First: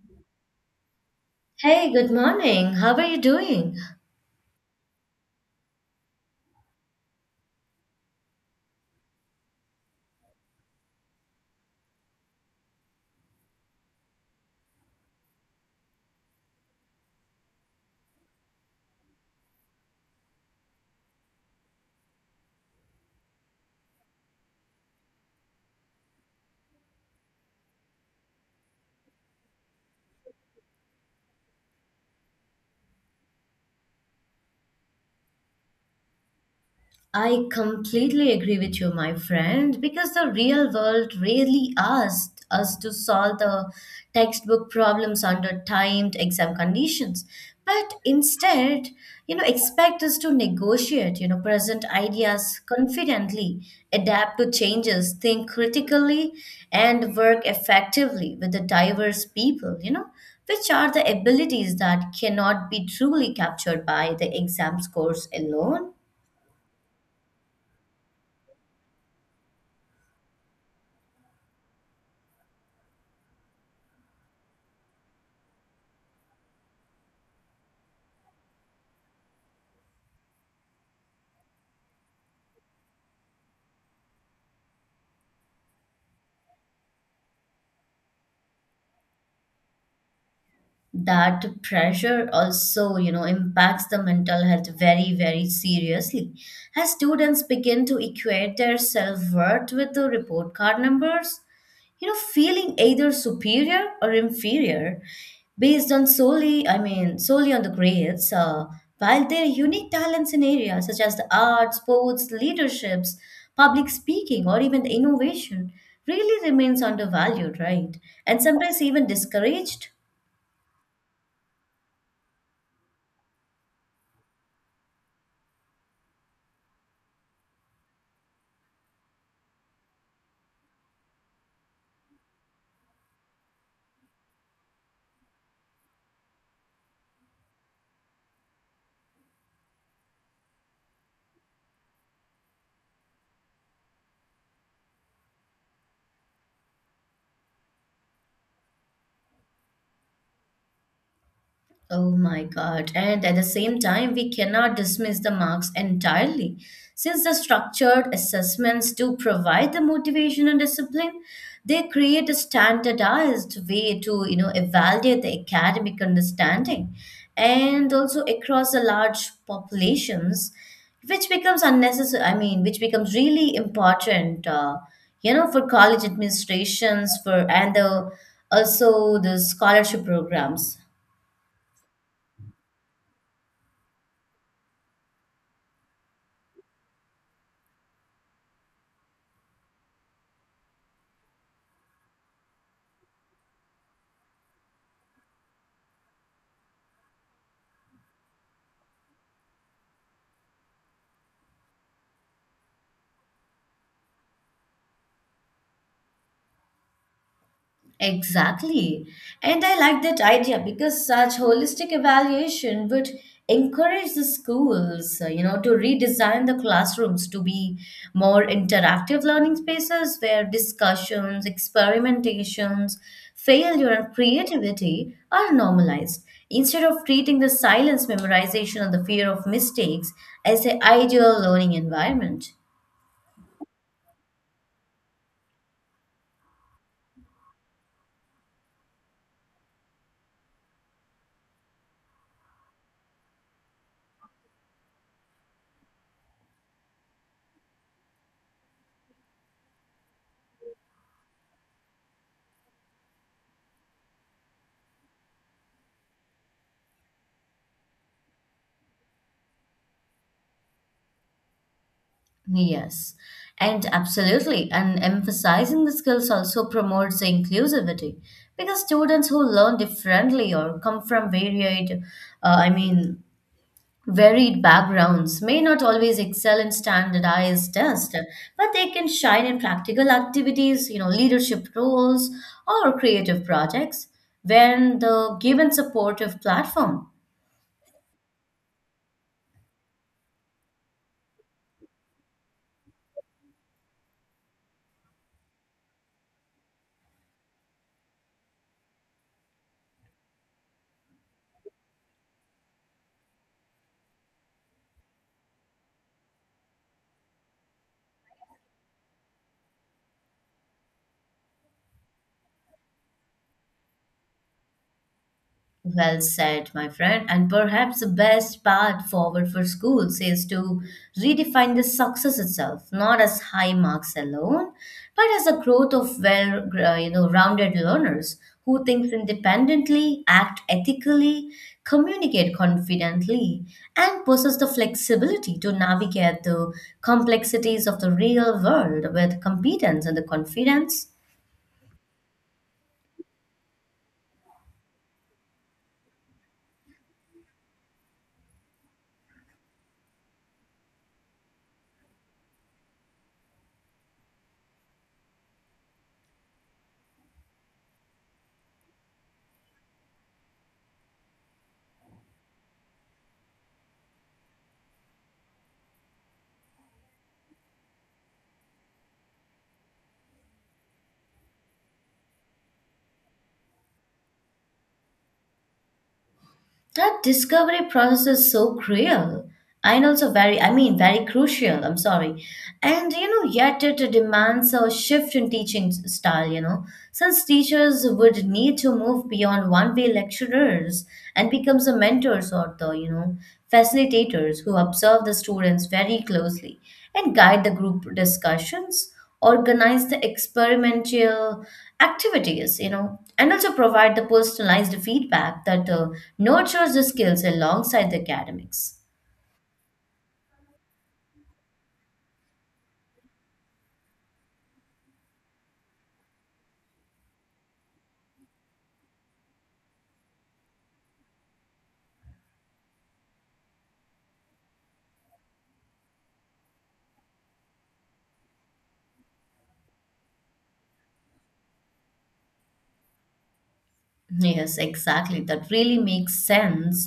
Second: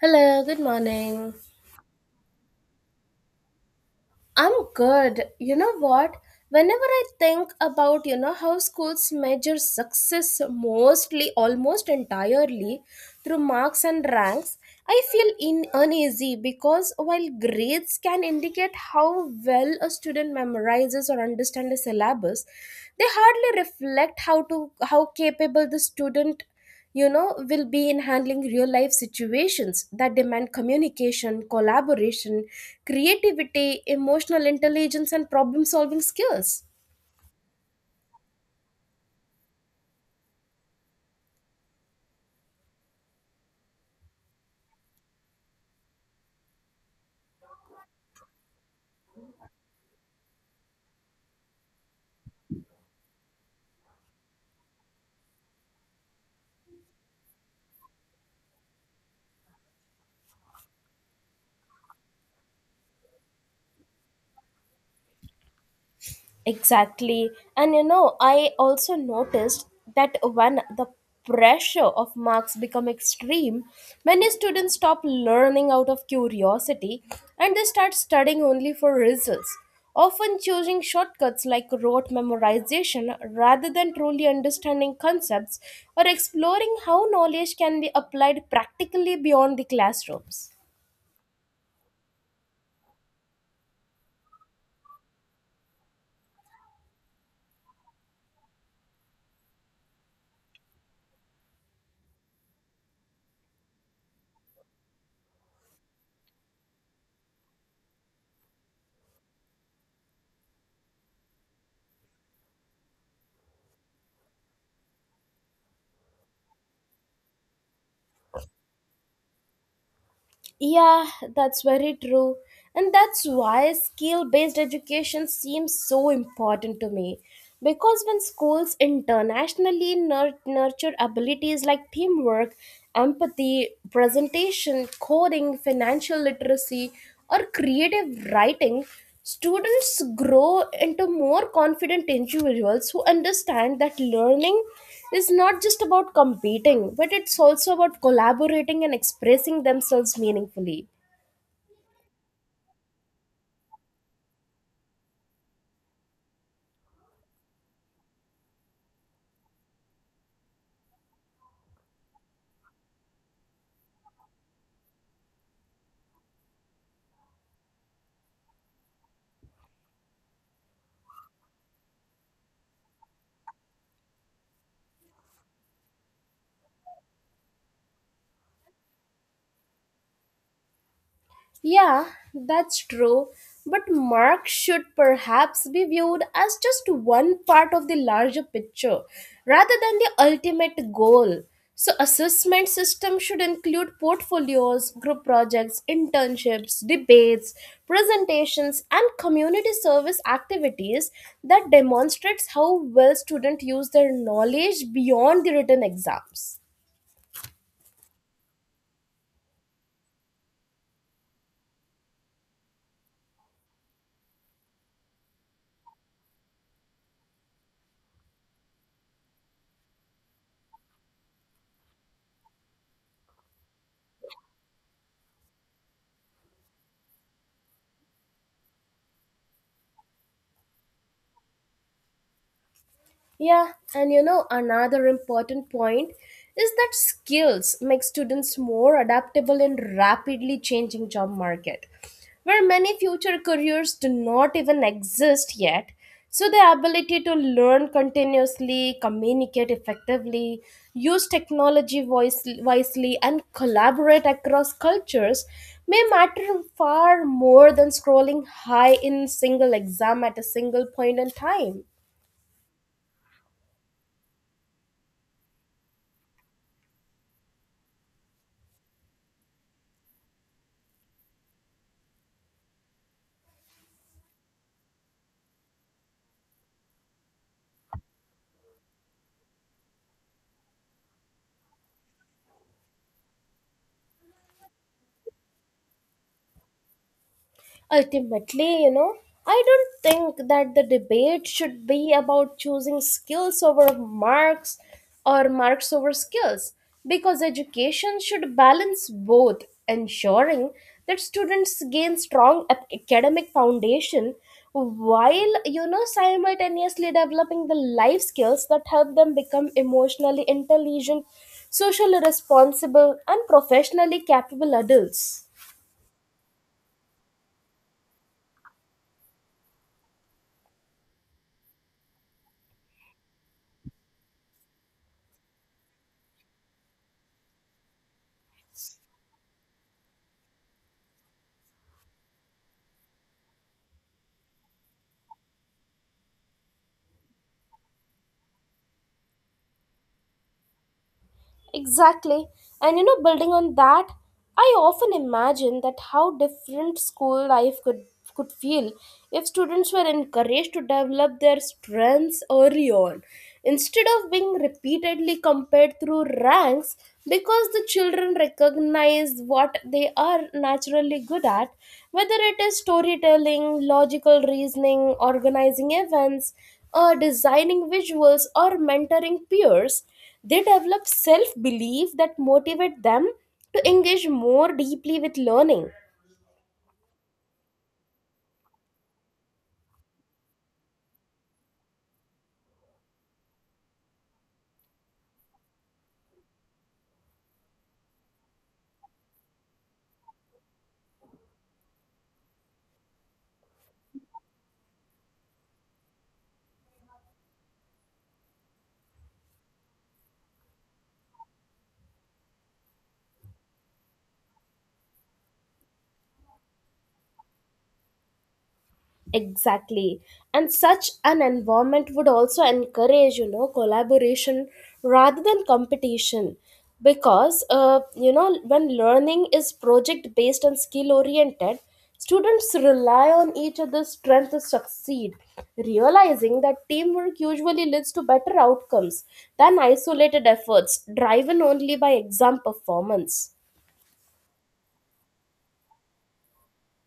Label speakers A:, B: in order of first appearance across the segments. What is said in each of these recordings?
A: Hello, good morning.
B: Hey, good morning. How are you doing?
A: I'm good. You know what? Whenever I think about, how schools measure success mostly, almost entirely through marks and ranks, I feel in uneasy because while grades can indicate how well a student memorizes or understands a syllabus, they hardly reflect how capable the student will be in handling real life situations that demand communication collaboration creativity emotional intelligence and problem solving skills.
B: I completely agree with you, my friend, because the real world rarely asks us to solve the textbook problems under timed exam conditions, but instead, expect us to negotiate, present ideas confidently, adapt to changes, think critically, and work effectively with the diverse people, which are the abilities that cannot be truly captured by the exam scores alone.
A: Exactly. And I also noticed that when the pressure of marks become extreme, many students stop learning out of curiosity, and they start studying only for results, often choosing shortcuts like rote memorization rather than truly understanding concepts or exploring how knowledge can be applied practically beyond the classrooms.
B: That pressure also impacts the mental health very very seriously, as students begin to equate their self-worth with the report card numbers, feeling either superior or inferior based on solely, I mean, solely on the grades, while their unique talents in areas such as the arts, sports, leaderships, public speaking, or even the innovation really remains undervalued, right? And sometimes even discouraged.
A: Yeah, that's very true. And that's why skill based education seems so important to me. Because when schools internationally nurture abilities like teamwork, empathy, presentation, coding, financial literacy, or creative writing, students grow into more confident individuals who understand that learning is not just about competing, but it's also about collaborating and expressing themselves meaningfully.
B: Oh my God. And at the same time, we cannot dismiss the marks entirely, since the structured assessments do provide the motivation and discipline. They create a standardized way to, evaluate the academic understanding and also across the large populations, which becomes unnecessary, I mean, which becomes really important, for college administrations, for and the also the scholarship programs.
A: Yeah, that's true. But marks should perhaps be viewed as just one part of the larger picture rather than the ultimate goal. So assessment system should include portfolios, group projects, internships, debates, presentations and community service activities that demonstrates how well students use their knowledge beyond the written exams.
B: Exactly. And I like that idea because such holistic evaluation would encourage the schools, to redesign the classrooms to be more interactive learning spaces where discussions, experimentations, failure, and creativity are normalized. Instead of treating the silence memorization and the fear of mistakes as an ideal learning environment.
A: Yeah, and another important point is that skills make students more adaptable in rapidly changing job market, where many future careers do not even exist yet. So the ability to learn continuously, communicate effectively, use technology wisely, and collaborate across cultures may matter far more than scrolling high in single exam at a single point in time.
B: Yes, and absolutely. And emphasizing the skills also promotes the inclusivity because students who learn differently or come from varied, I mean, varied backgrounds may not always excel in standardized tests, but they can shine in practical activities, leadership roles, or creative projects when the given supportive platform.
A: Ultimately, I don't think that the debate should be about choosing skills over marks or marks over skills, because education should balance both, ensuring that students gain strong academic foundation while simultaneously developing the life skills that help them become emotionally intelligent, socially responsible and professionally capable adults.
B: Well said, my friend. And perhaps the best path forward for schools is to redefine the success itself, not as high marks alone, but as a growth of well, rounded learners who thinks independently, act ethically, communicate confidently, and possess the flexibility to navigate the complexities of the real world with competence and the confidence.
A: Exactly. And building on that, I often imagine that how different school life could feel if students were encouraged to develop their strengths early on instead of being repeatedly compared through ranks, because the children recognize what they are naturally good at, whether it is storytelling, logical reasoning, organizing events or designing visuals or mentoring peers. They develop self belief that motivate them to engage more deeply with learning.
B: That discovery process is so cruel and also very, I mean, very crucial. I'm sorry. And yet it demands a shift in teaching style, since teachers would need to move beyond one way lecturers and becomes the mentors or the facilitators who observe the students very closely and guide the group discussions, organize the experimental activities, and also provide the personalized feedback that nurtures the skills alongside the academics.
A: Exactly. And such an environment would also encourage, collaboration rather than competition. Because, when learning is project based and skill oriented, students rely on each other's strength to succeed, realizing that teamwork usually leads to better outcomes than isolated efforts driven only by exam performance.
B: Yes, exactly. That really makes sense.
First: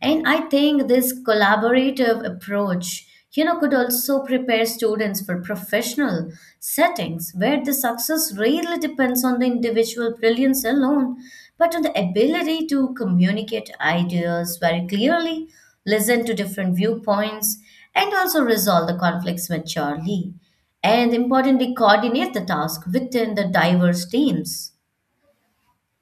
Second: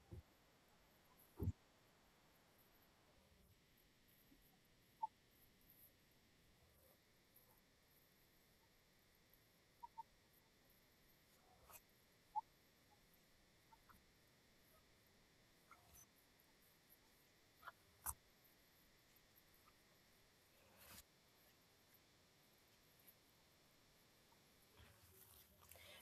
B: And I think this collaborative approach, could also prepare students for professional settings where the success really depends on the individual brilliance alone, but on the ability to communicate ideas very clearly, listen to different viewpoints, and also resolve the conflicts maturely, and importantly, coordinate the task within the diverse teams.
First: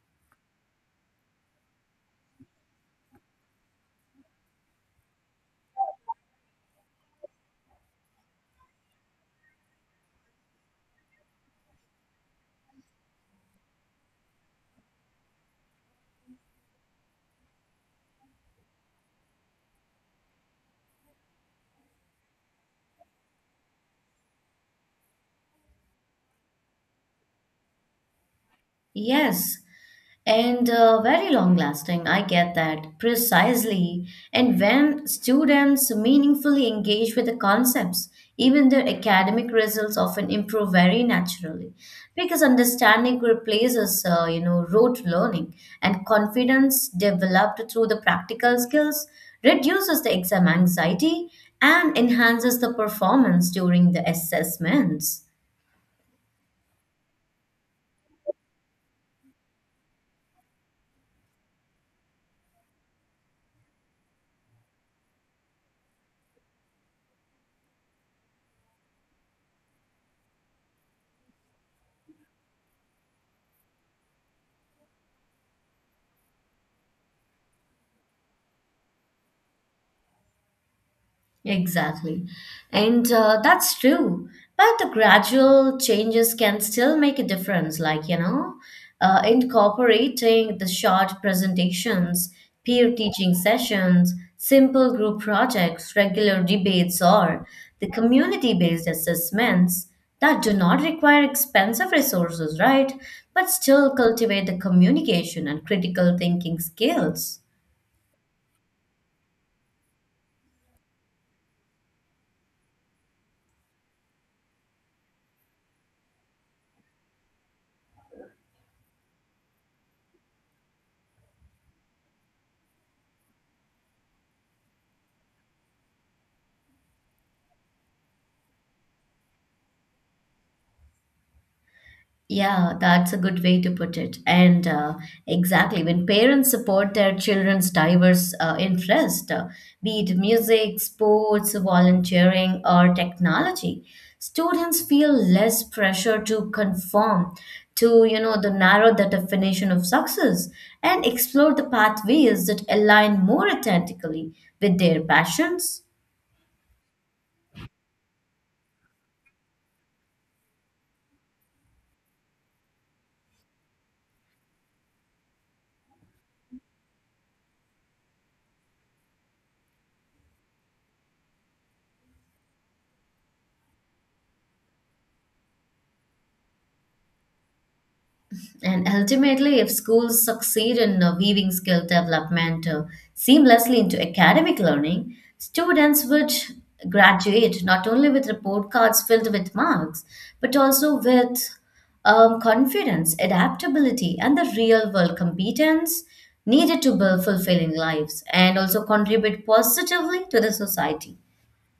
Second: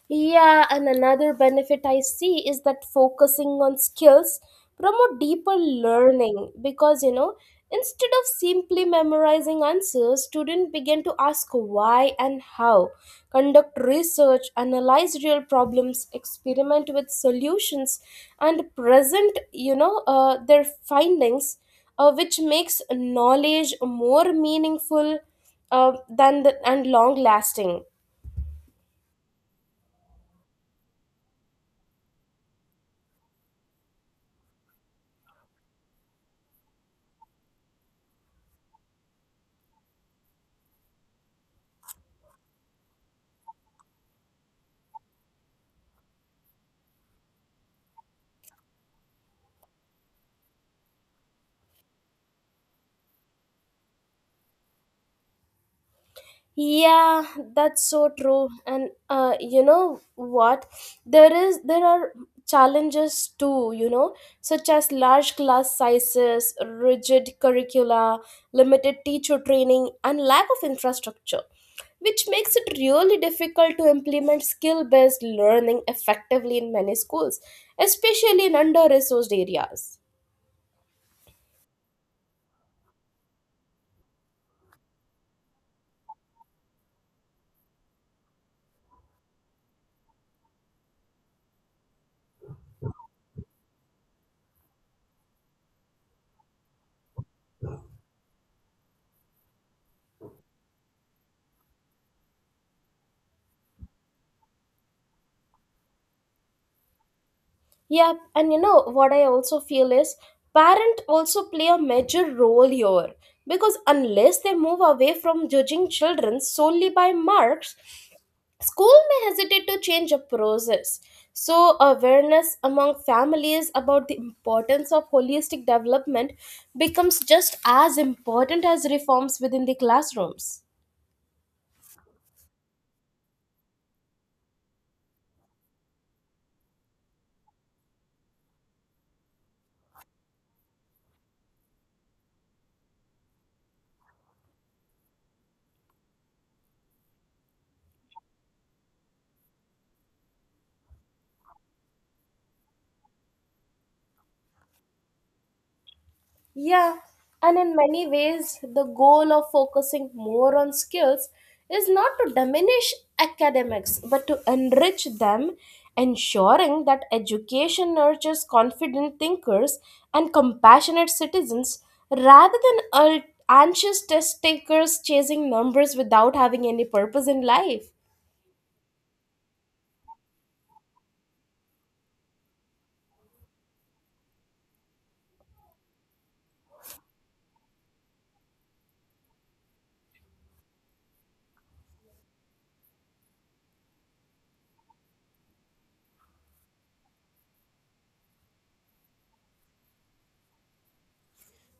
A: Yeah, and another benefit I see is that focusing on skills promote deeper learning, because instead of simply memorizing answers, students begin to ask why and how, conduct research, analyze real problems, experiment with solutions, and present their findings, which makes knowledge more meaningful and long lasting.
B: Yes, and very long lasting. I get that precisely. And when students meaningfully engage with the concepts, even their academic results often improve very naturally, because understanding replaces, rote learning, and confidence developed through the practical skills reduces the exam anxiety and enhances the performance during the assessments.
A: Yeah, that's so true. And what, there are challenges too, such as large class sizes, rigid curricula, limited teacher training and lack of infrastructure, which makes it really difficult to implement skill based learning effectively in many schools, especially in under resourced areas.
B: Exactly. And that's true. But the gradual changes can still make a difference, like, incorporating the short presentations, peer teaching sessions, simple group projects, regular debates, or the community based assessments that do not require expensive resources, right? But still cultivate the communication and critical thinking skills.
A: Yep, and what I also feel is parent also play a major role here, because unless they move away from judging children solely by marks, school may hesitate to change a process. So awareness among families about the importance of holistic development becomes just as important as reforms within the classrooms.
B: Yeah, that's a good way to put it. And exactly, when parents support their children's diverse interest, be it music, sports, volunteering, or technology, students feel less pressure to conform to, the definition of success, and explore the pathways that align more authentically with their passions.
A: Yeah, and in many ways, the goal of focusing more on skills is not to diminish academics but to enrich them, ensuring that education nurtures confident thinkers and compassionate citizens rather than anxious test takers chasing numbers without having any purpose in life.
B: And ultimately, if schools succeed in weaving skill development seamlessly into academic learning, students would graduate not only with report cards filled with marks, but also with confidence, adaptability, and the real world competence needed to build fulfilling lives and also contribute positively to the society.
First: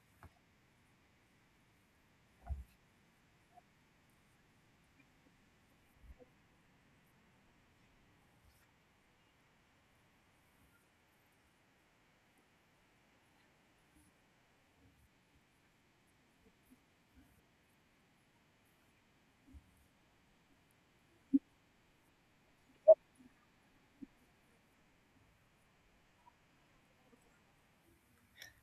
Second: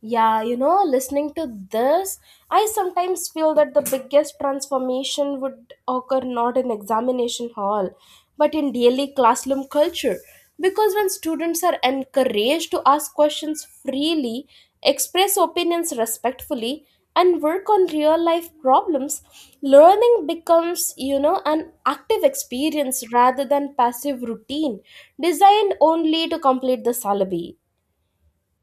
A: Yeah, listening to this, I sometimes feel that the biggest transformation would occur not in examination hall, but in daily classroom culture. Because when students are encouraged to ask questions freely, express opinions respectfully, and work on real life problems, learning becomes, an active experience rather than passive routine designed only to complete the syllabi.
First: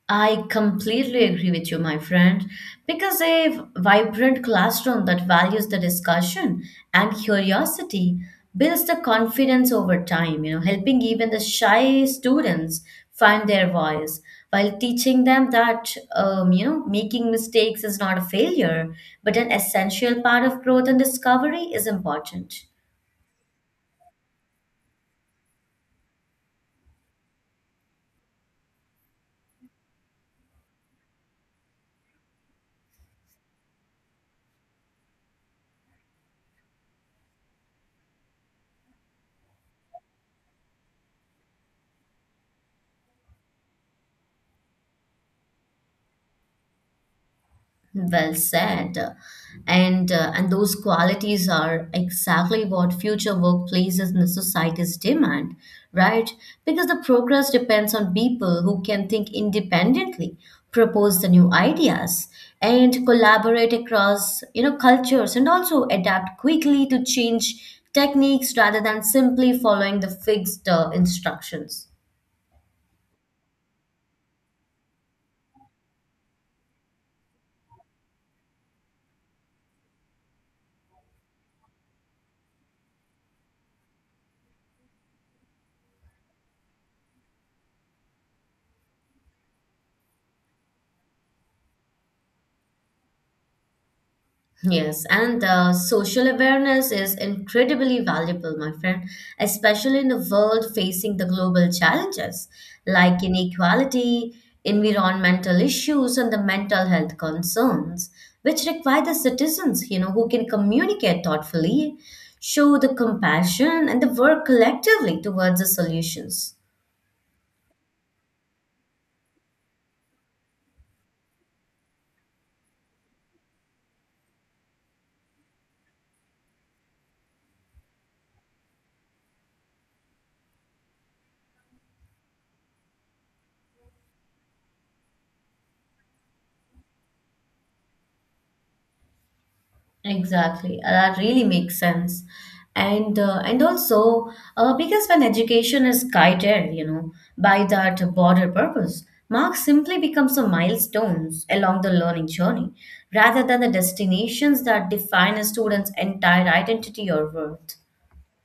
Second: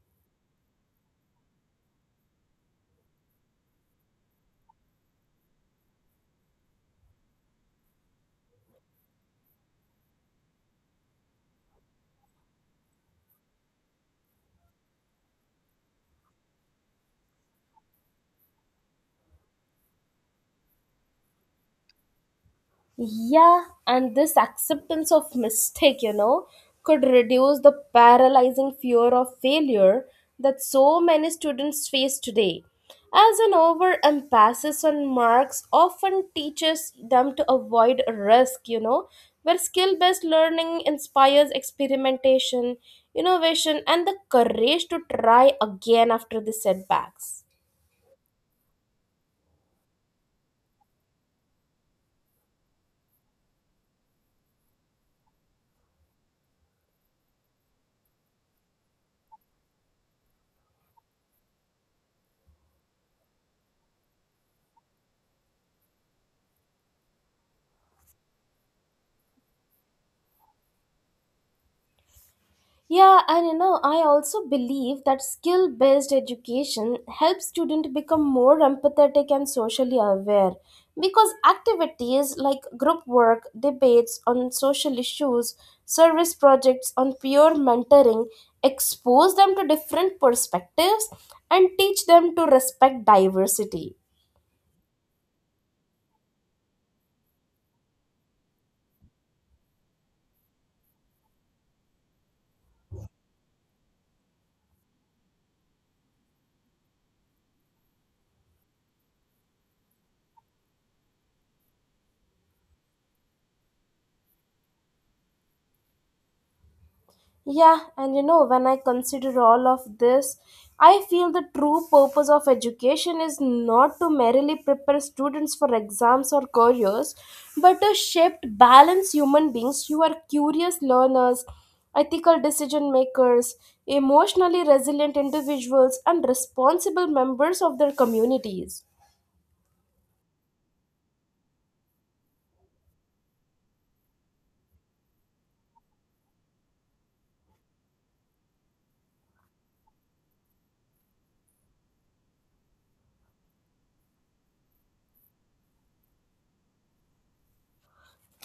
B: I completely agree with you, my friend, because a vibrant classroom that values the discussion and curiosity builds the confidence over time, helping even the shy students find their voice, while teaching them that, making mistakes is not a failure, but an essential part of growth and discovery is important.
A: Yeah, and this acceptance of mistake, could reduce the paralyzing fear of failure that so many students face today. As an overemphasis on marks often teaches them to avoid risk, where skill based learning inspires experimentation, innovation, and the courage to try again after the setbacks.
B: Well said. And those qualities are exactly what future workplaces and societies demand, right? Because the progress depends on people who can think independently, propose the new ideas, and collaborate across, cultures, and also adapt quickly to change techniques rather than simply following the fixed instructions.
A: Yeah, and I also believe that skill based education helps students become more empathetic and socially aware, because activities like group work, debates on social issues, service projects on peer mentoring expose them to different perspectives and teach them to respect diversity.
B: Yes, and social awareness is incredibly valuable, my friend, especially in a world facing the global challenges like inequality, environmental issues, and the mental health concerns, which require the citizens, who can communicate thoughtfully, show the compassion, and the work collectively towards the solutions.
A: Yeah, and when I consider all of this, I feel the true purpose of education is not to merely prepare students for exams or careers, but to shape balanced human beings who are curious learners, ethical decision makers, emotionally resilient individuals, and responsible members of their communities.
B: Exactly. That really makes sense, and also, because when education is guided, by that broader purpose, marks simply become some milestones along the learning journey, rather than the destinations that define a student's entire identity or worth.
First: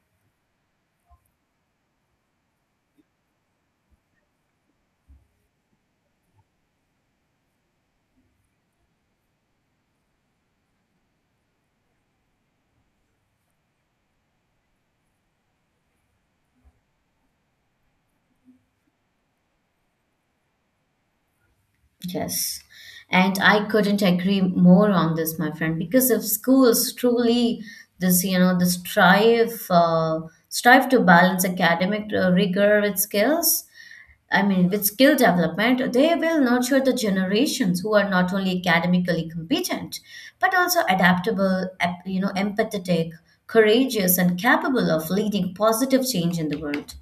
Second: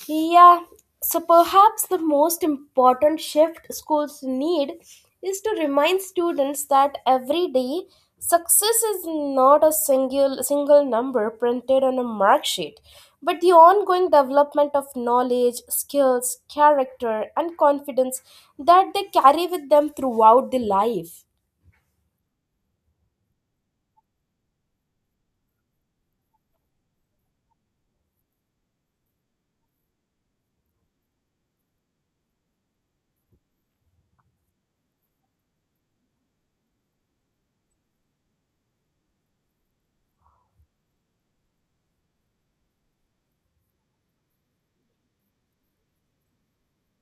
A: Yeah, so perhaps the most important shift schools need is to remind students that every day success is not a single number printed on a mark sheet, but the ongoing development of knowledge, skills, character and confidence that they carry with them throughout the life.
B: Yes. And I couldn't agree more on this, my friend, because if schools truly this, you know, the strive strive to balance academic rigor with skills, I mean, with skill development, they will nurture the generations who are not only academically competent, but also adaptable, empathetic, courageous, and capable of leading positive change in the world.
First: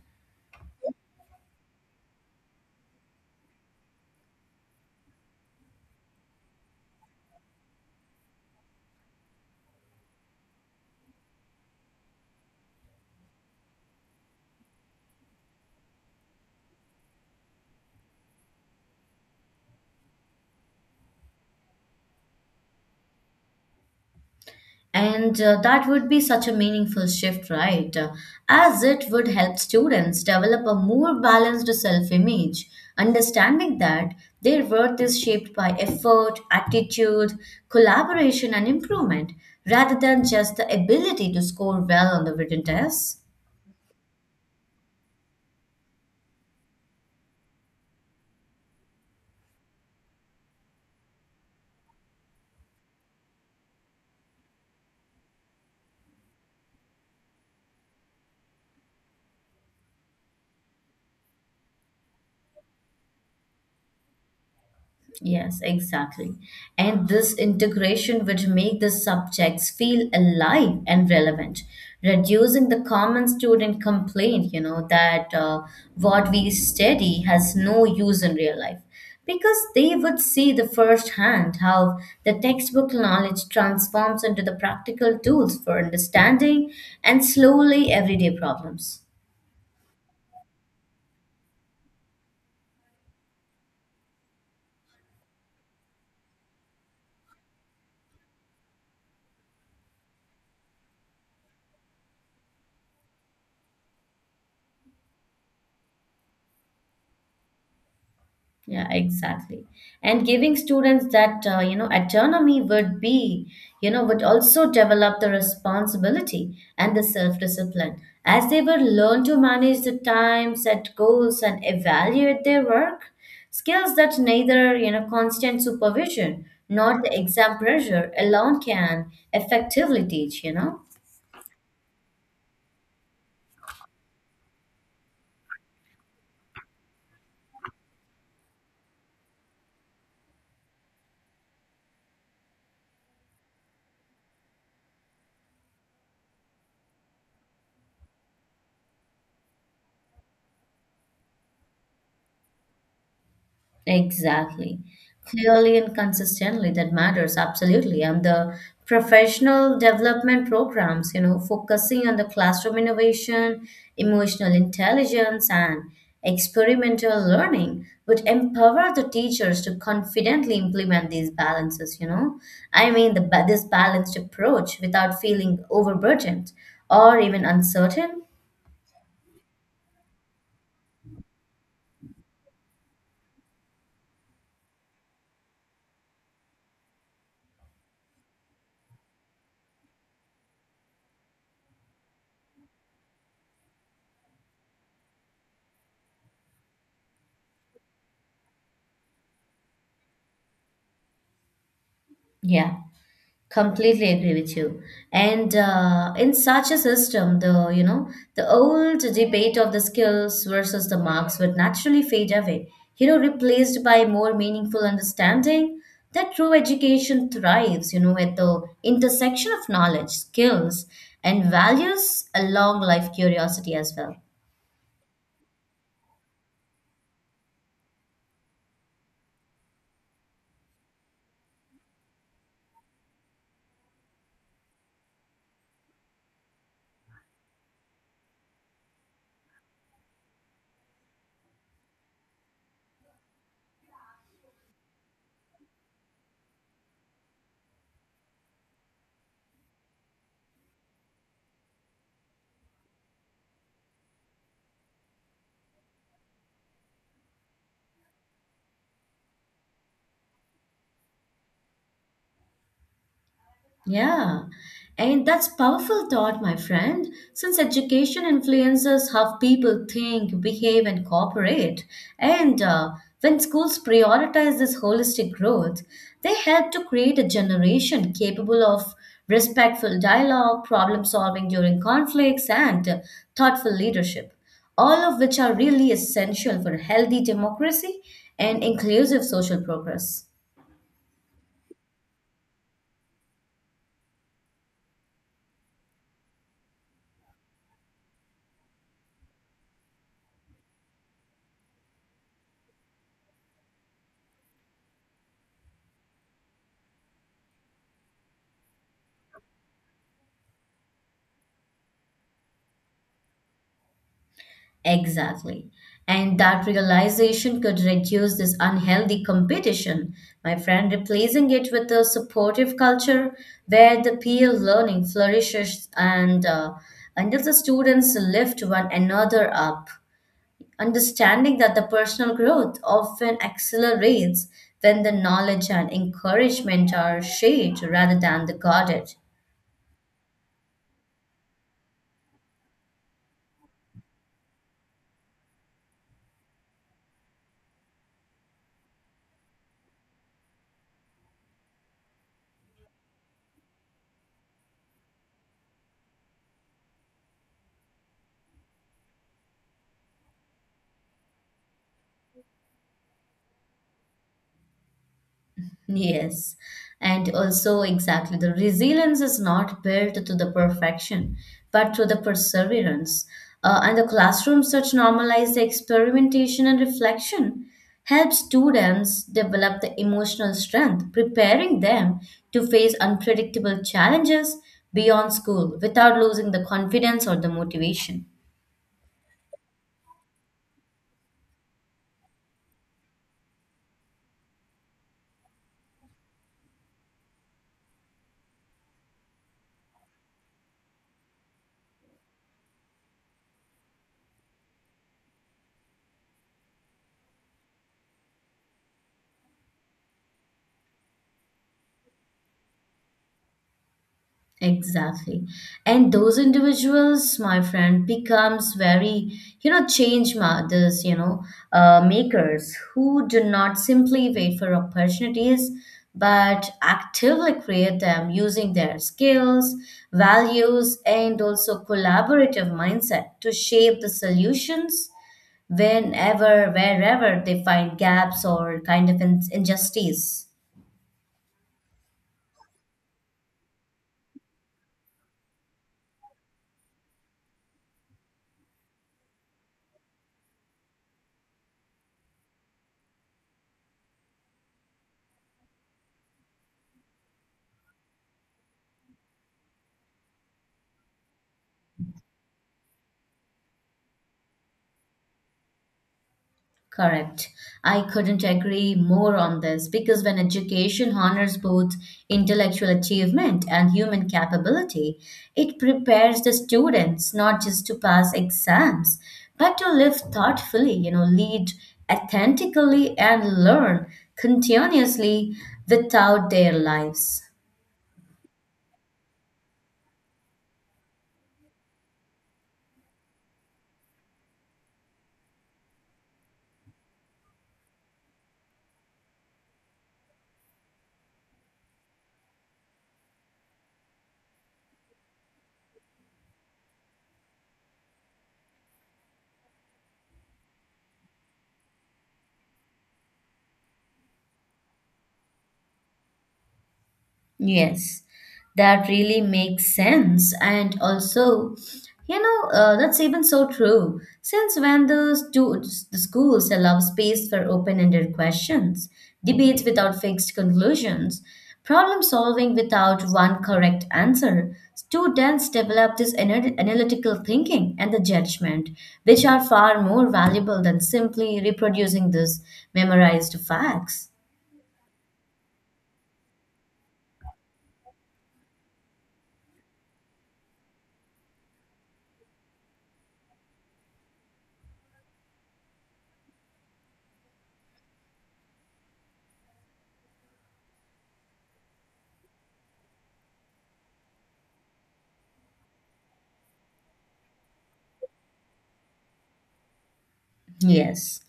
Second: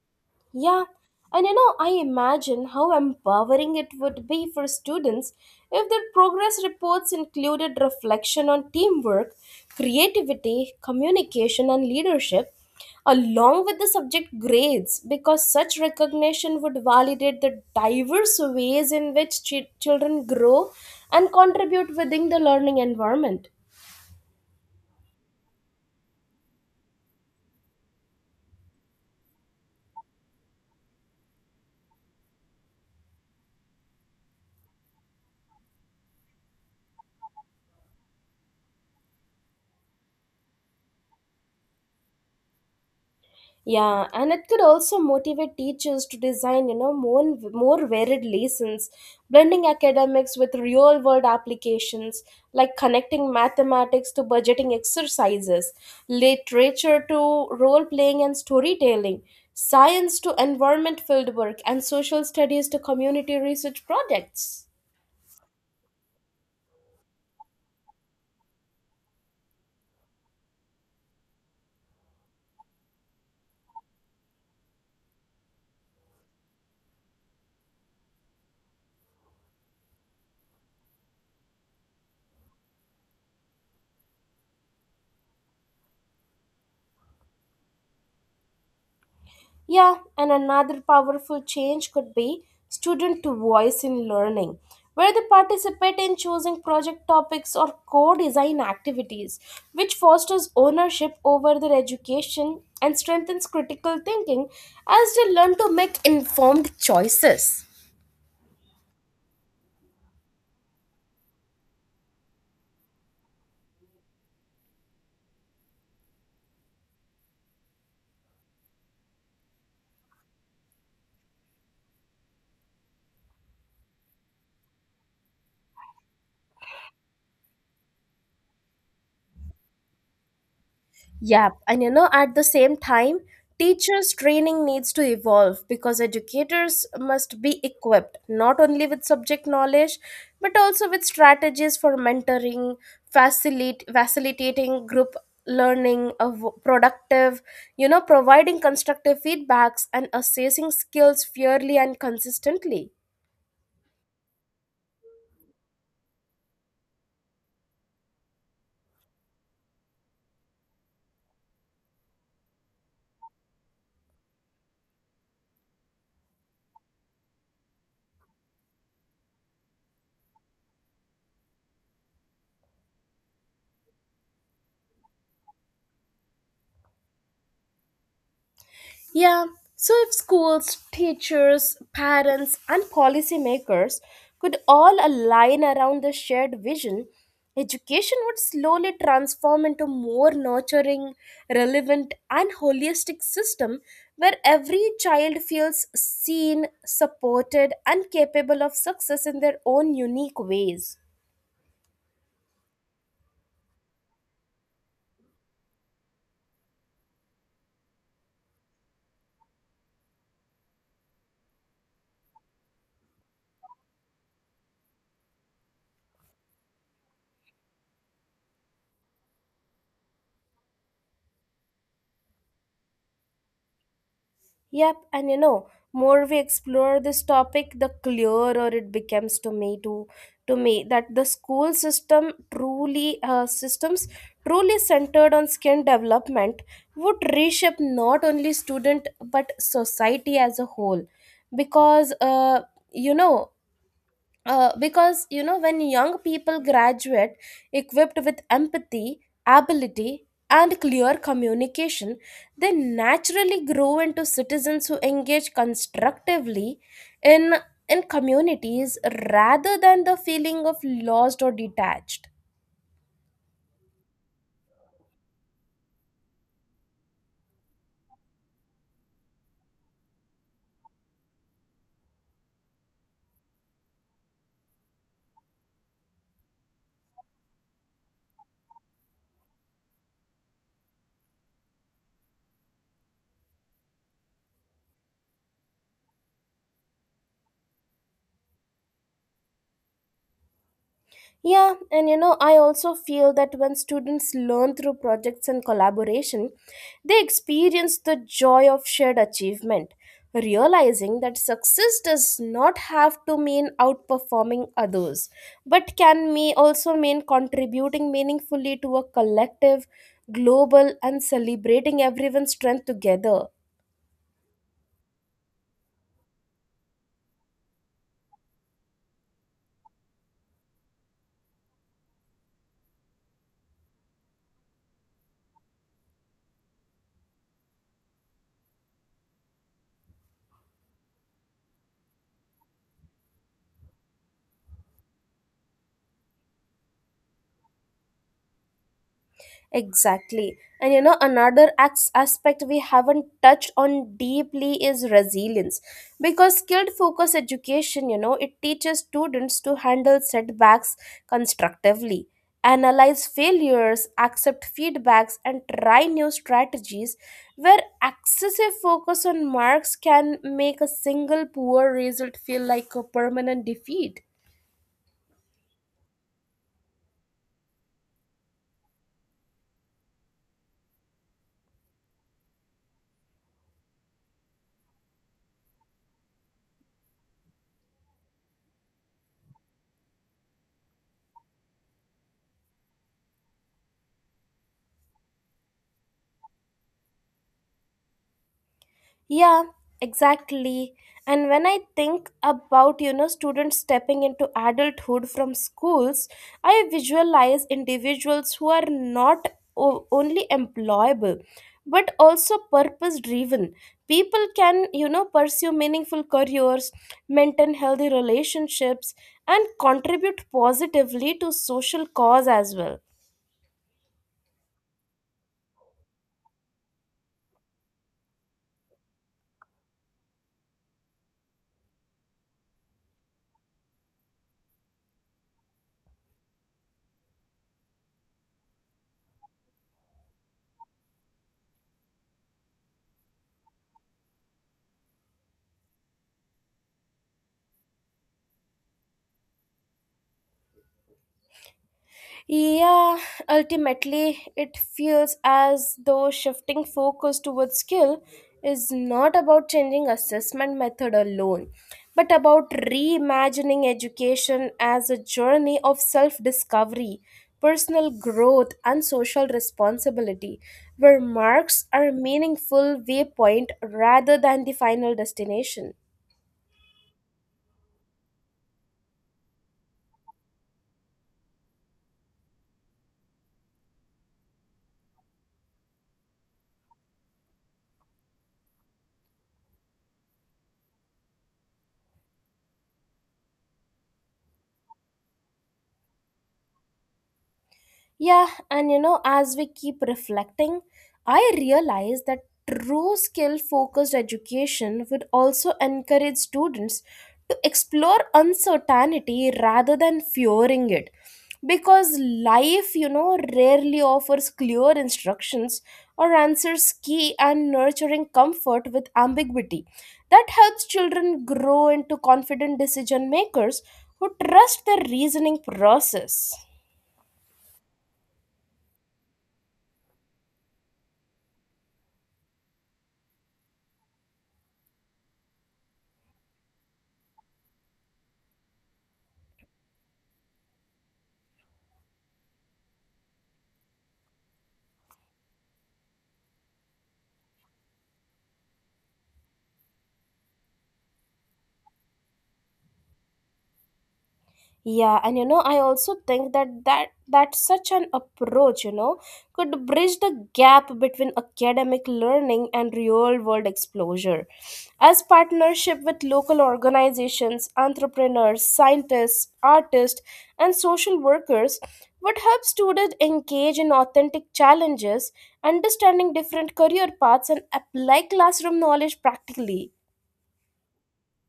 A: Yeah, and I imagine how empowering it would be for students if their progress reports included reflection on teamwork, creativity, communication, and leadership, along with the subject grades, because such recognition would validate the diverse ways in which children grow and contribute within the learning environment.
B: And that would be such a meaningful shift, right? As it would help students develop a more balanced self image, understanding that their worth is shaped by effort, attitude, collaboration, and improvement, rather than just the ability to score well on the written tests.
A: Yeah, and it could also motivate teachers to design, more varied lessons, blending academics with real world applications, like connecting mathematics to budgeting exercises, literature to role playing and storytelling, science to environment field work, and social studies to community research projects.
B: Yes, exactly. And this integration would make the subjects feel alive and relevant, reducing the common student complaint, that what we study has no use in real life. Because they would see the first hand how the textbook knowledge transforms into the practical tools for understanding and slowly everyday problems.
A: Yeah, and another powerful change could be student to voice in learning, where they participate in choosing project topics or co design activities, which fosters ownership over their education and strengthens critical thinking as they learn to make informed choices.
B: Yeah, exactly. And giving students that, autonomy, would be, you know, would also develop the responsibility and the self-discipline as they would learn to manage the time, set goals, and evaluate their work. Skills that neither, constant supervision nor the exam pressure alone can effectively teach.
A: Yep, and at the same time, teachers' training needs to evolve because educators must be equipped not only with subject knowledge but also with strategies for mentoring, facilitating group learning, of productive, providing constructive feedbacks and assessing skills fairly and consistently.
B: Exactly. Clearly and consistently, that matters absolutely. And the professional development programs, focusing on the classroom innovation, emotional intelligence, and experimental learning would empower the teachers to confidently implement these balances. I mean, this balanced approach without feeling overburdened or even uncertain.
A: Yeah, so if schools, teachers, parents, and policymakers could all align around this shared vision, education would slowly transform into a more nurturing, relevant, and holistic system where every child feels seen, supported, and capable of success in their own unique ways.
B: Yeah. Completely agree with you. And in such a system, the you know the old debate of the skills versus the marks would naturally fade away. Replaced by more meaningful understanding that true education thrives. At the intersection of knowledge, skills, and values, along life curiosity as well.
A: Yep, and more we explore this topic, the clearer it becomes to me that the school system truly systems truly centered on skin development would reshape not only student but society as a whole, because you know when young people graduate equipped with empathy, ability and clear communication, they naturally grow into citizens who engage constructively in in communities rather than the feeling of lost or detached.
B: Yeah, and that's powerful thought, my friend, since education influences how people think, behave, and cooperate. And when schools prioritize this holistic growth, they help to create a generation capable of respectful dialogue, problem solving during conflicts, and thoughtful leadership, all of which are really essential for a healthy democracy and inclusive social progress.
A: Yeah, and I also feel that when students learn through projects and collaboration, they experience the joy of shared achievement, realizing that success does not have to mean outperforming others, but can may also mean contributing meaningfully to a collective, global, and celebrating everyone's strength together.
B: Exactly. And that realization could reduce this unhealthy competition, my friend, replacing it with a supportive culture where the peer learning flourishes, and until the students lift one another up. Understanding that the personal growth often accelerates when the knowledge and encouragement are shared rather than the guarded.
A: Exactly. And another aspect we haven't touched on deeply is resilience. Because skilled focus education, it teaches students to handle setbacks constructively, analyze failures, accept feedbacks, and try new strategies. Where excessive focus on marks can make a single poor result feel like a permanent defeat.
B: Yes, and also exactly the resilience is not built to the perfection, but to the perseverance. And the classroom such normalized experimentation and reflection helps students develop the emotional strength, preparing them to face unpredictable challenges beyond school without losing the confidence or the motivation.
A: Yeah, exactly. And when I think about, students stepping into adulthood from schools, I visualize individuals who are not only employable but also purpose driven. People can, pursue meaningful careers, maintain healthy relationships, and contribute positively to social cause as well.
B: Exactly. And those individuals, my friend, becomes very, change mothers, makers who do not simply wait for opportunities, but actively create them using their skills, values, and also collaborative mindset to shape the solutions whenever, wherever they find gaps or kind of injustice.
A: Yeah, ultimately, it feels as though shifting focus towards skill is not about changing assessment method alone, but about reimagining education as a journey of self discovery, personal growth, and social responsibility, where marks are a meaningful waypoint rather than the final destination.
B: Correct. I couldn't agree more on this because when education honors both intellectual achievement and human capability, it prepares the students not just to pass exams, but to live thoughtfully, lead authentically, and learn continuously without their lives.
A: Yeah, and as we keep reflecting, I realize that true skill focused education would also encourage students to explore uncertainty rather than fearing it. Because life, rarely offers clear instructions or answers key and nurturing comfort with ambiguity. That helps children grow into confident decision makers who trust their reasoning process.
B: Yes, that really makes sense. And also, that's even so true. Since when the schools allow space for open-ended questions, debates without fixed conclusions, problem solving without one correct answer, students develop this analytical thinking and the judgment, which are far more valuable than simply reproducing these memorized facts.
A: Yeah, and I also think that such an approach, could bridge the gap between academic learning and real world exposure. As partnership with local organizations, entrepreneurs, scientists, artists, and social workers would help students engage in authentic challenges, understanding different career paths, and apply classroom knowledge practically.
B: Yes.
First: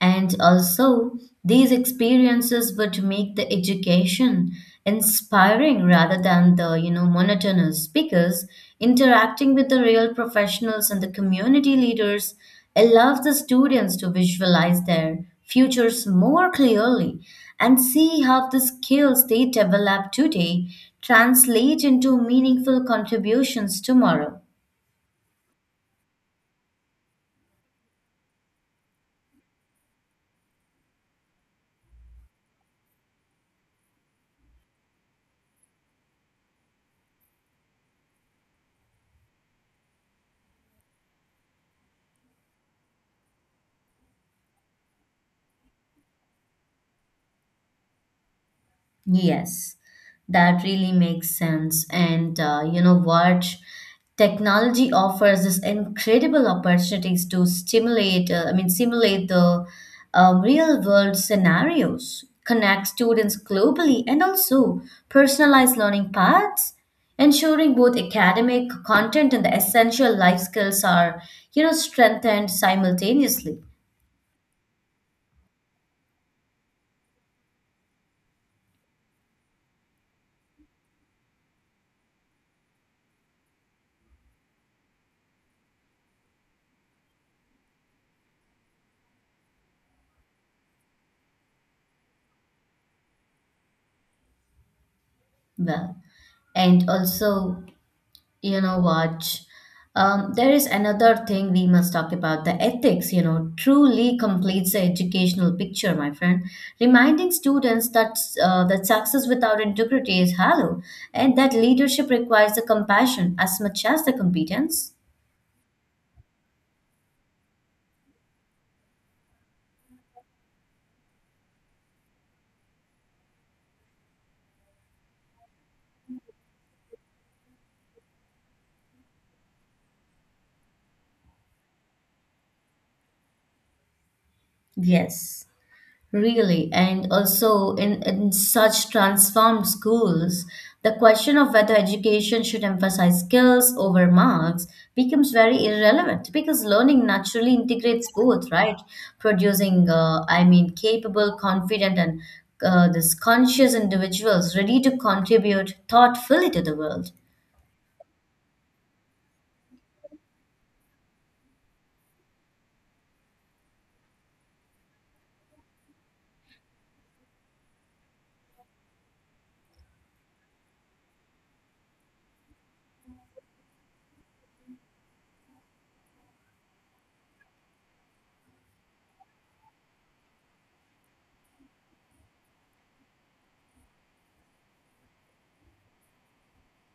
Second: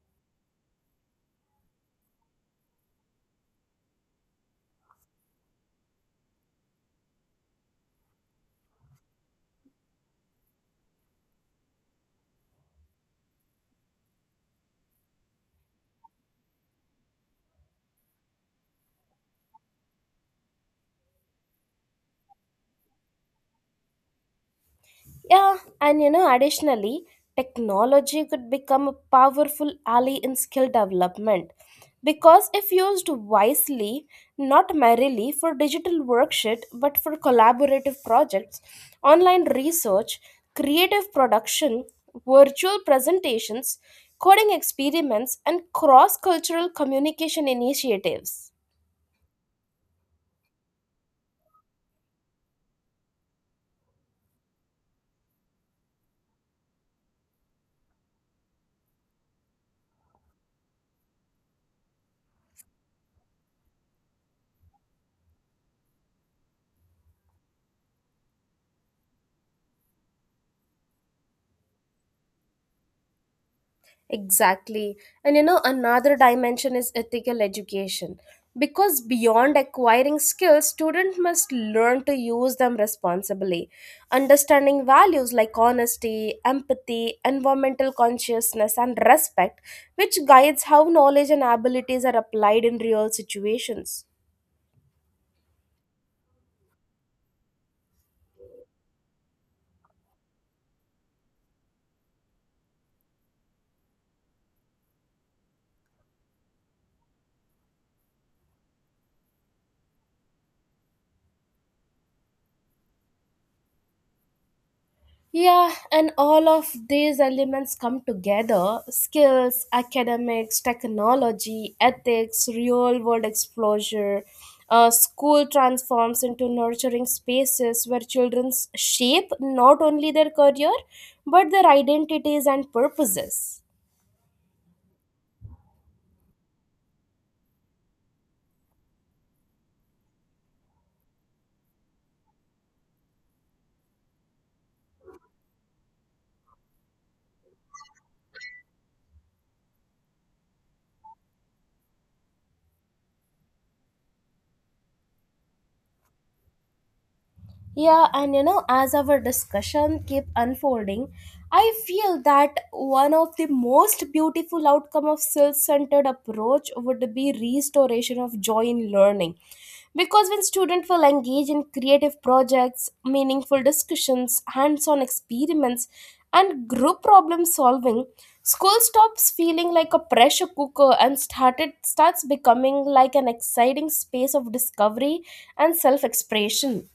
B: And also, these experiences would make the education inspiring rather than monotonous because interacting with the real professionals and the community leaders allows the students to visualize their futures more clearly and see how the skills they develop today translate into meaningful contributions tomorrow.
A: Yeah, and you know, additionally, technology could become a powerful ally in skill development because if used wisely, not merely for digital worksheet but for collaborative projects, online research, creative production, virtual presentations, coding experiments, and cross cultural communication initiatives.
B: Yes, that really makes sense. And you know what? Technology offers us incredible opportunities to simulate the real world scenarios, connect students globally, and also personalize learning paths, ensuring both academic content and the essential life skills are, you know, strengthened simultaneously.
A: Exactly. And you know, another dimension is ethical education. Because beyond acquiring skills, students must learn to use them responsibly. Understanding values like honesty, empathy, environmental consciousness, and respect, which guides how knowledge and abilities are applied in real situations.
B: Well, and also you know what? There is another thing we must talk about the ethics, you know, truly completes the educational picture, my friend. Reminding students that success without integrity is hollow and that leadership requires the compassion as much as the competence.
A: Yeah, and all of these elements come together skills, academics, technology, ethics, real world exposure. School transforms into nurturing spaces where children shape not only their career but their identities and purposes.
B: Yes. Really, and also in such transformed schools, the question of whether education should emphasize skills over marks becomes very irrelevant because learning naturally integrates both, right? Producing capable, confident, and this conscious individuals ready to contribute thoughtfully to the world.
A: Yeah, and you know, as our discussion keep unfolding, I feel that one of the most beautiful outcome of self-centered approach would be restoration of joy in learning. Because when students will engage in creative projects, meaningful discussions, hands-on experiments, and group problem solving, school stops feeling like a pressure cooker and started starts becoming like an exciting space of discovery and self-expression.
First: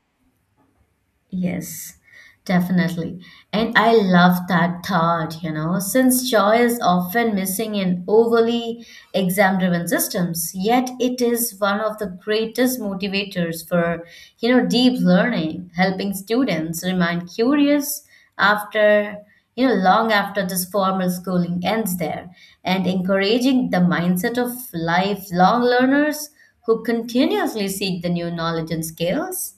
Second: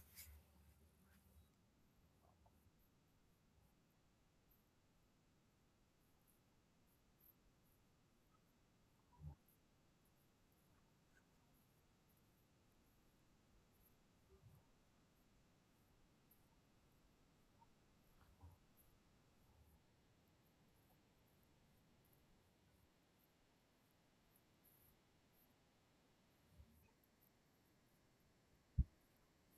B: Yes, definitely. And I love that thought, you know, since joy is often missing in overly exam-driven systems, yet it is one of the greatest motivators for, you know, deep learning, helping students remain curious after, you know, long after this formal schooling ends there, and encouraging the mindset of lifelong learners who continuously seek the new knowledge and skills.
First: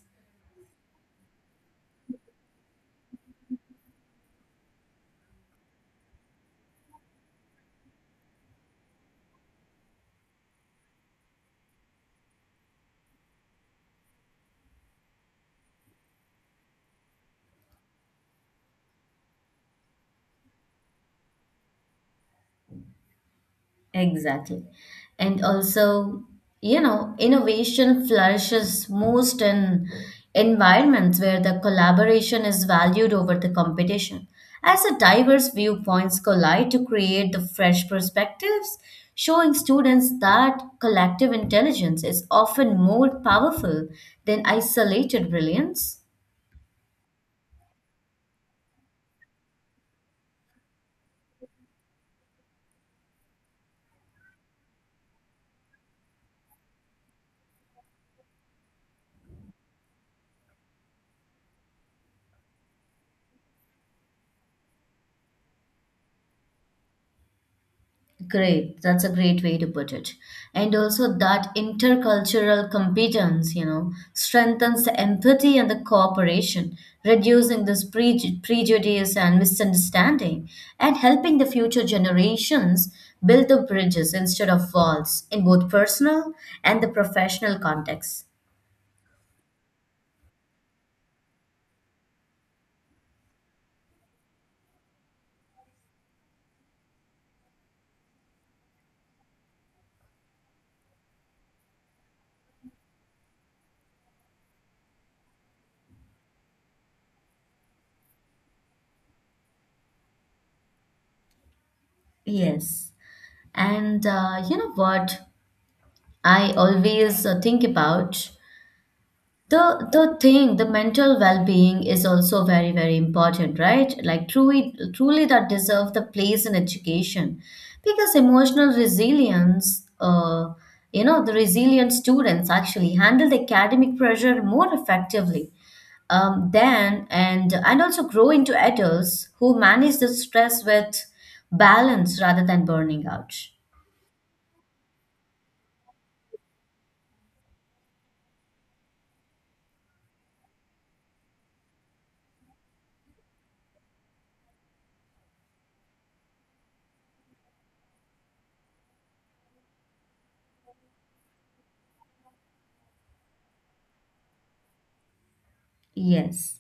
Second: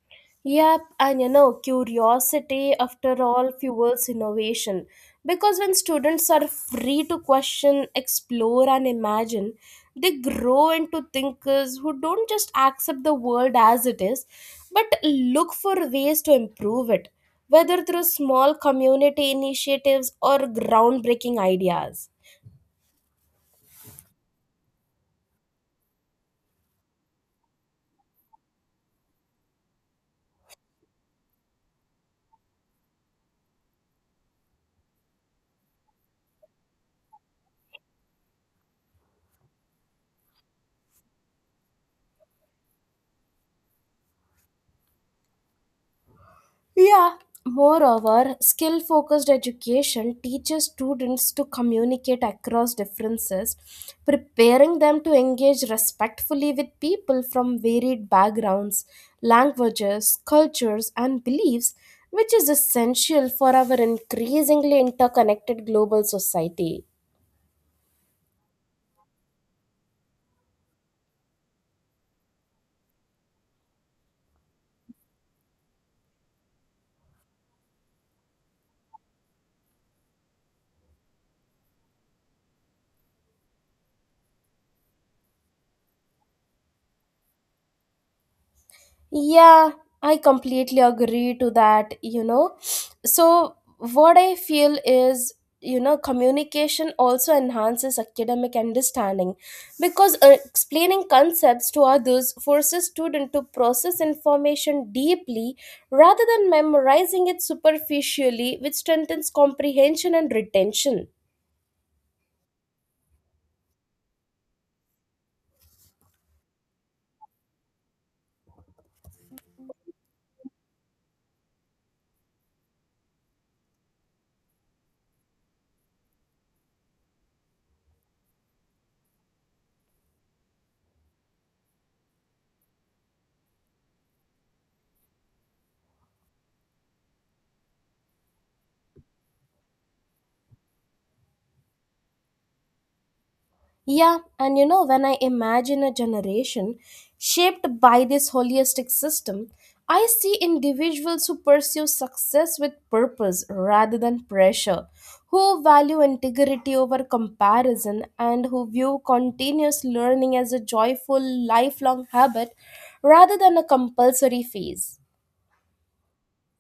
A: Yep, and you know, curiosity after all fuels innovation. Because when students are free to question, explore, and imagine, they grow into thinkers who don't just accept the world as it is, but look for ways to improve it, whether through small community initiatives or groundbreaking ideas.
B: Exactly. And also, you know, innovation flourishes most in environments where the collaboration is valued over the competition. As the diverse viewpoints collide to create the fresh perspectives, showing students that collective intelligence is often more powerful than isolated brilliance.
A: Yeah. Moreover, skill focused education teaches students to communicate across differences, preparing them to engage respectfully with people from varied backgrounds, languages, cultures, and beliefs, which is essential for our increasingly interconnected global society.
B: Great. That's a great way to put it. And also that intercultural competence, you know, strengthens the empathy and the cooperation, reducing this prejudice and misunderstanding, and helping the future generations build the bridges instead of walls in both personal and the professional contexts.
A: Yeah, I completely agree to that, you know. So, what I feel is, you know, communication also enhances academic understanding because explaining concepts to others forces student to process information deeply rather than memorizing it superficially, which strengthens comprehension and retention.
B: Yes. And you know what I always think about? The thing, the mental well-being is also very, very important, right? Like truly that deserve the place in education. Because emotional resilience, you know, the resilient students actually handle the academic pressure more effectively. Then and also grow into adults who manage the stress with balance rather than burning out.
A: Yeah, and you know, when I imagine a generation shaped by this holistic system, I see individuals who pursue success with purpose rather than pressure, who value integrity over comparison, and who view continuous learning as a joyful, lifelong habit rather than a compulsory phase.
B: Yes.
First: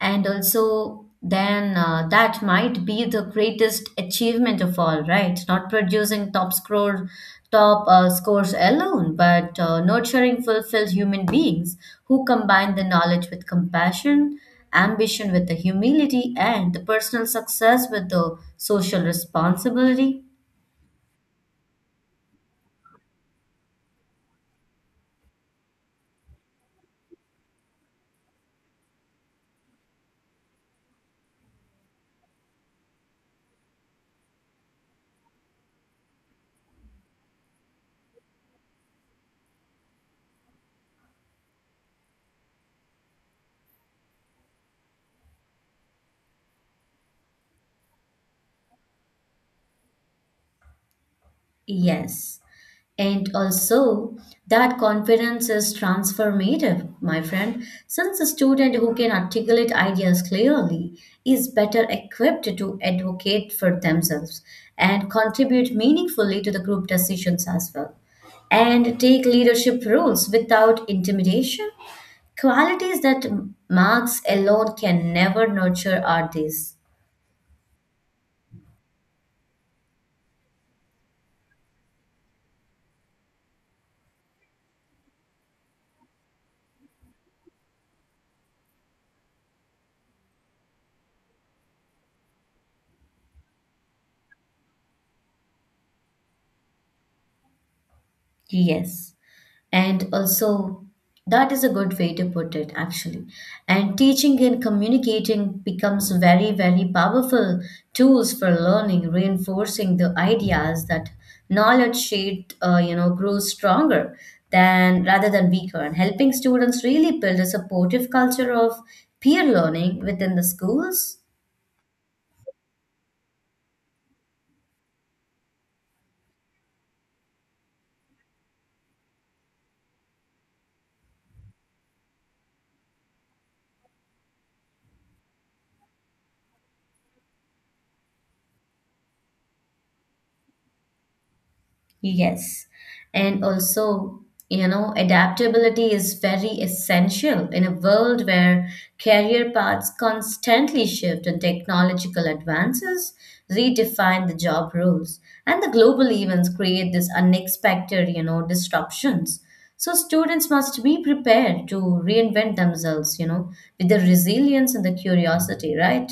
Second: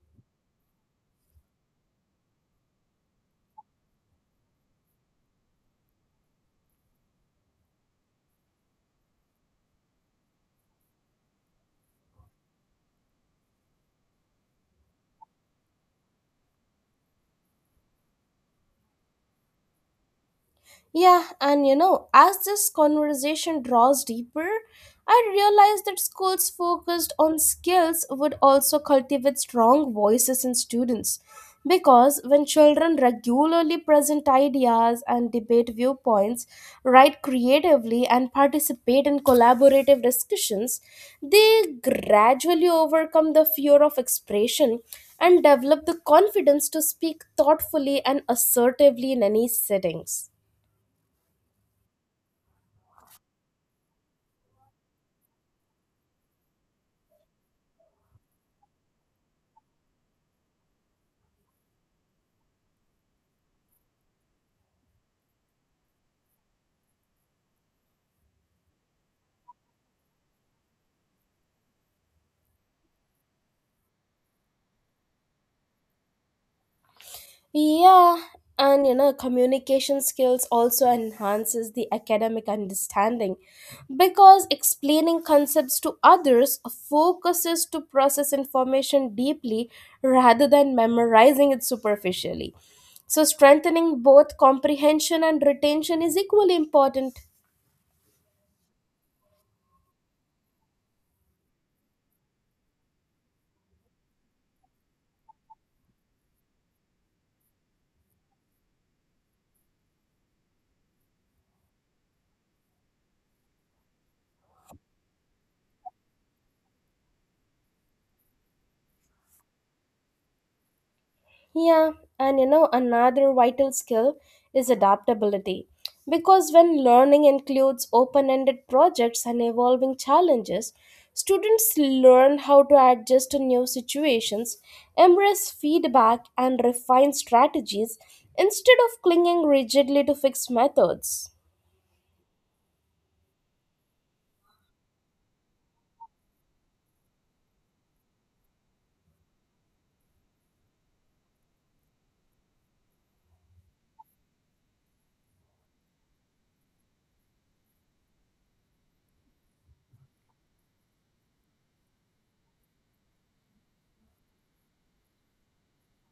B: And also, then that might be the greatest achievement of all, right? Not producing top score, top scores alone, but nurturing fulfilled human beings who combine the knowledge with compassion, ambition with the humility, and the personal success with the social responsibility.
A: Yeah, and you know, as this conversation draws deeper, I realized that schools focused on skills would also cultivate strong voices in students. Because when children regularly present ideas and debate viewpoints, write creatively, and participate in collaborative discussions, they gradually overcome the fear of expression and develop the confidence to speak thoughtfully and assertively in any settings.
B: Yes. And also, that confidence is transformative, my friend, since a student who can articulate ideas clearly is better equipped to advocate for themselves and contribute meaningfully to the group decisions as well, and take leadership roles without intimidation. Qualities that marks alone can never nurture are these.
A: Yeah, and you know, communication skills also enhances the academic understanding because explaining concepts to others focuses to process information deeply rather than memorizing it superficially. So, strengthening both comprehension and retention is equally important.
B: Yes. And also, that is a good way to put it, actually. And teaching and communicating becomes very, very powerful tools for learning, reinforcing the ideas that knowledge sheet, you know, grows stronger than rather than weaker, and helping students really build a supportive culture of peer learning within the schools.
A: Yeah, and you know, another vital skill is adaptability. Because when learning includes open ended projects and evolving challenges, students learn how to adjust to new situations, embrace feedback, and refine strategies instead of clinging rigidly to fixed methods.
B: Yes. And also, you know, adaptability is very essential in a world where career paths constantly shift and technological advances redefine the job roles. And the global events create this unexpected, you know, disruptions. So students must be prepared to reinvent themselves, you know, with the resilience and the curiosity, right?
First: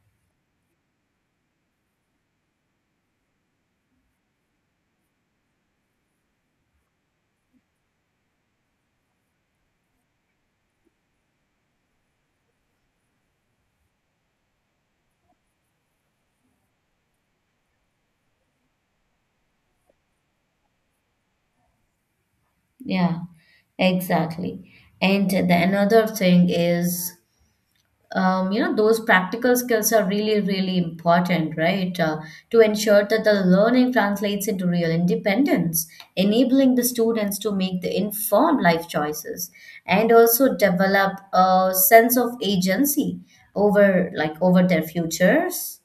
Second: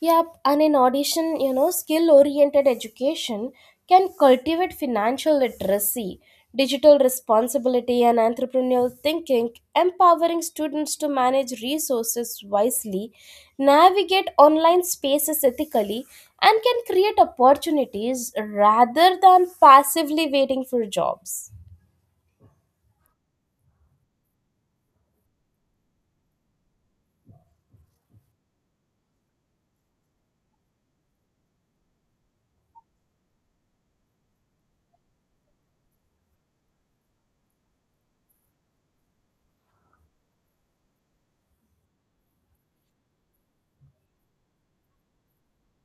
A: Yep, and in addition, you know, skill oriented education can cultivate financial literacy, digital responsibility, and entrepreneurial thinking, empowering students to manage resources wisely, navigate online spaces ethically, and can create opportunities rather than passively waiting for jobs.
B: Yeah, exactly. And the another thing is you know those practical skills are really really important right to ensure that the learning translates into real independence, enabling the students to make the informed life choices and also develop a sense of agency over their futures.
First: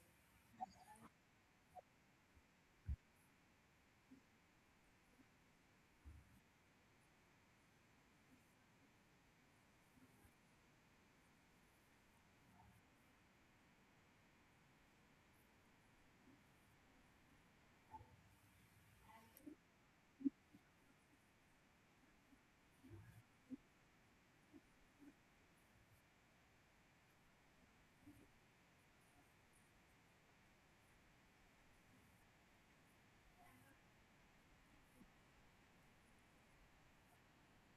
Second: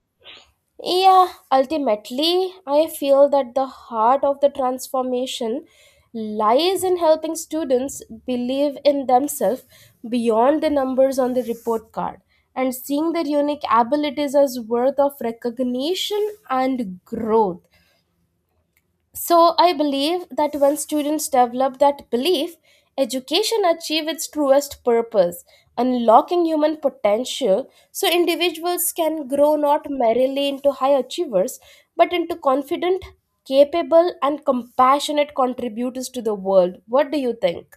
A: Yeah, ultimately, I feel that the heart of the transformation lies in helping students believe in themselves beyond the numbers on the report card and seeing their unique abilities as worth of recognition and growth. So I believe that when students develop that belief, education achieves its truest purpose, unlocking human potential so individuals can grow not merely into high achievers but into confident, capable, and compassionate contributors to the world. What do you think?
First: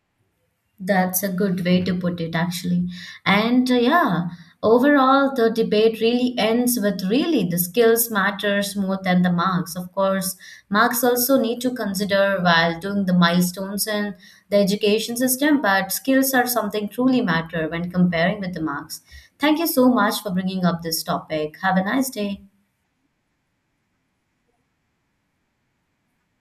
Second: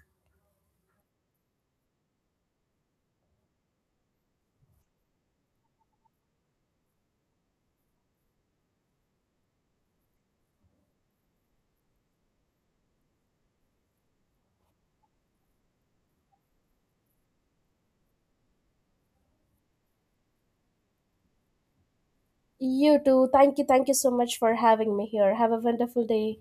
B: That's a good way to put it, actually. And yeah, overall, the debate really ends with really the skills matters more than the marks. Of course, marks also need to consider while doing the milestones in the education system, but skills are something truly matter when comparing with the marks. Thank you so much for bringing up this topic. Have a nice day.
A: You too. Thank you. Thank you so much for having me here. Have a wonderful day.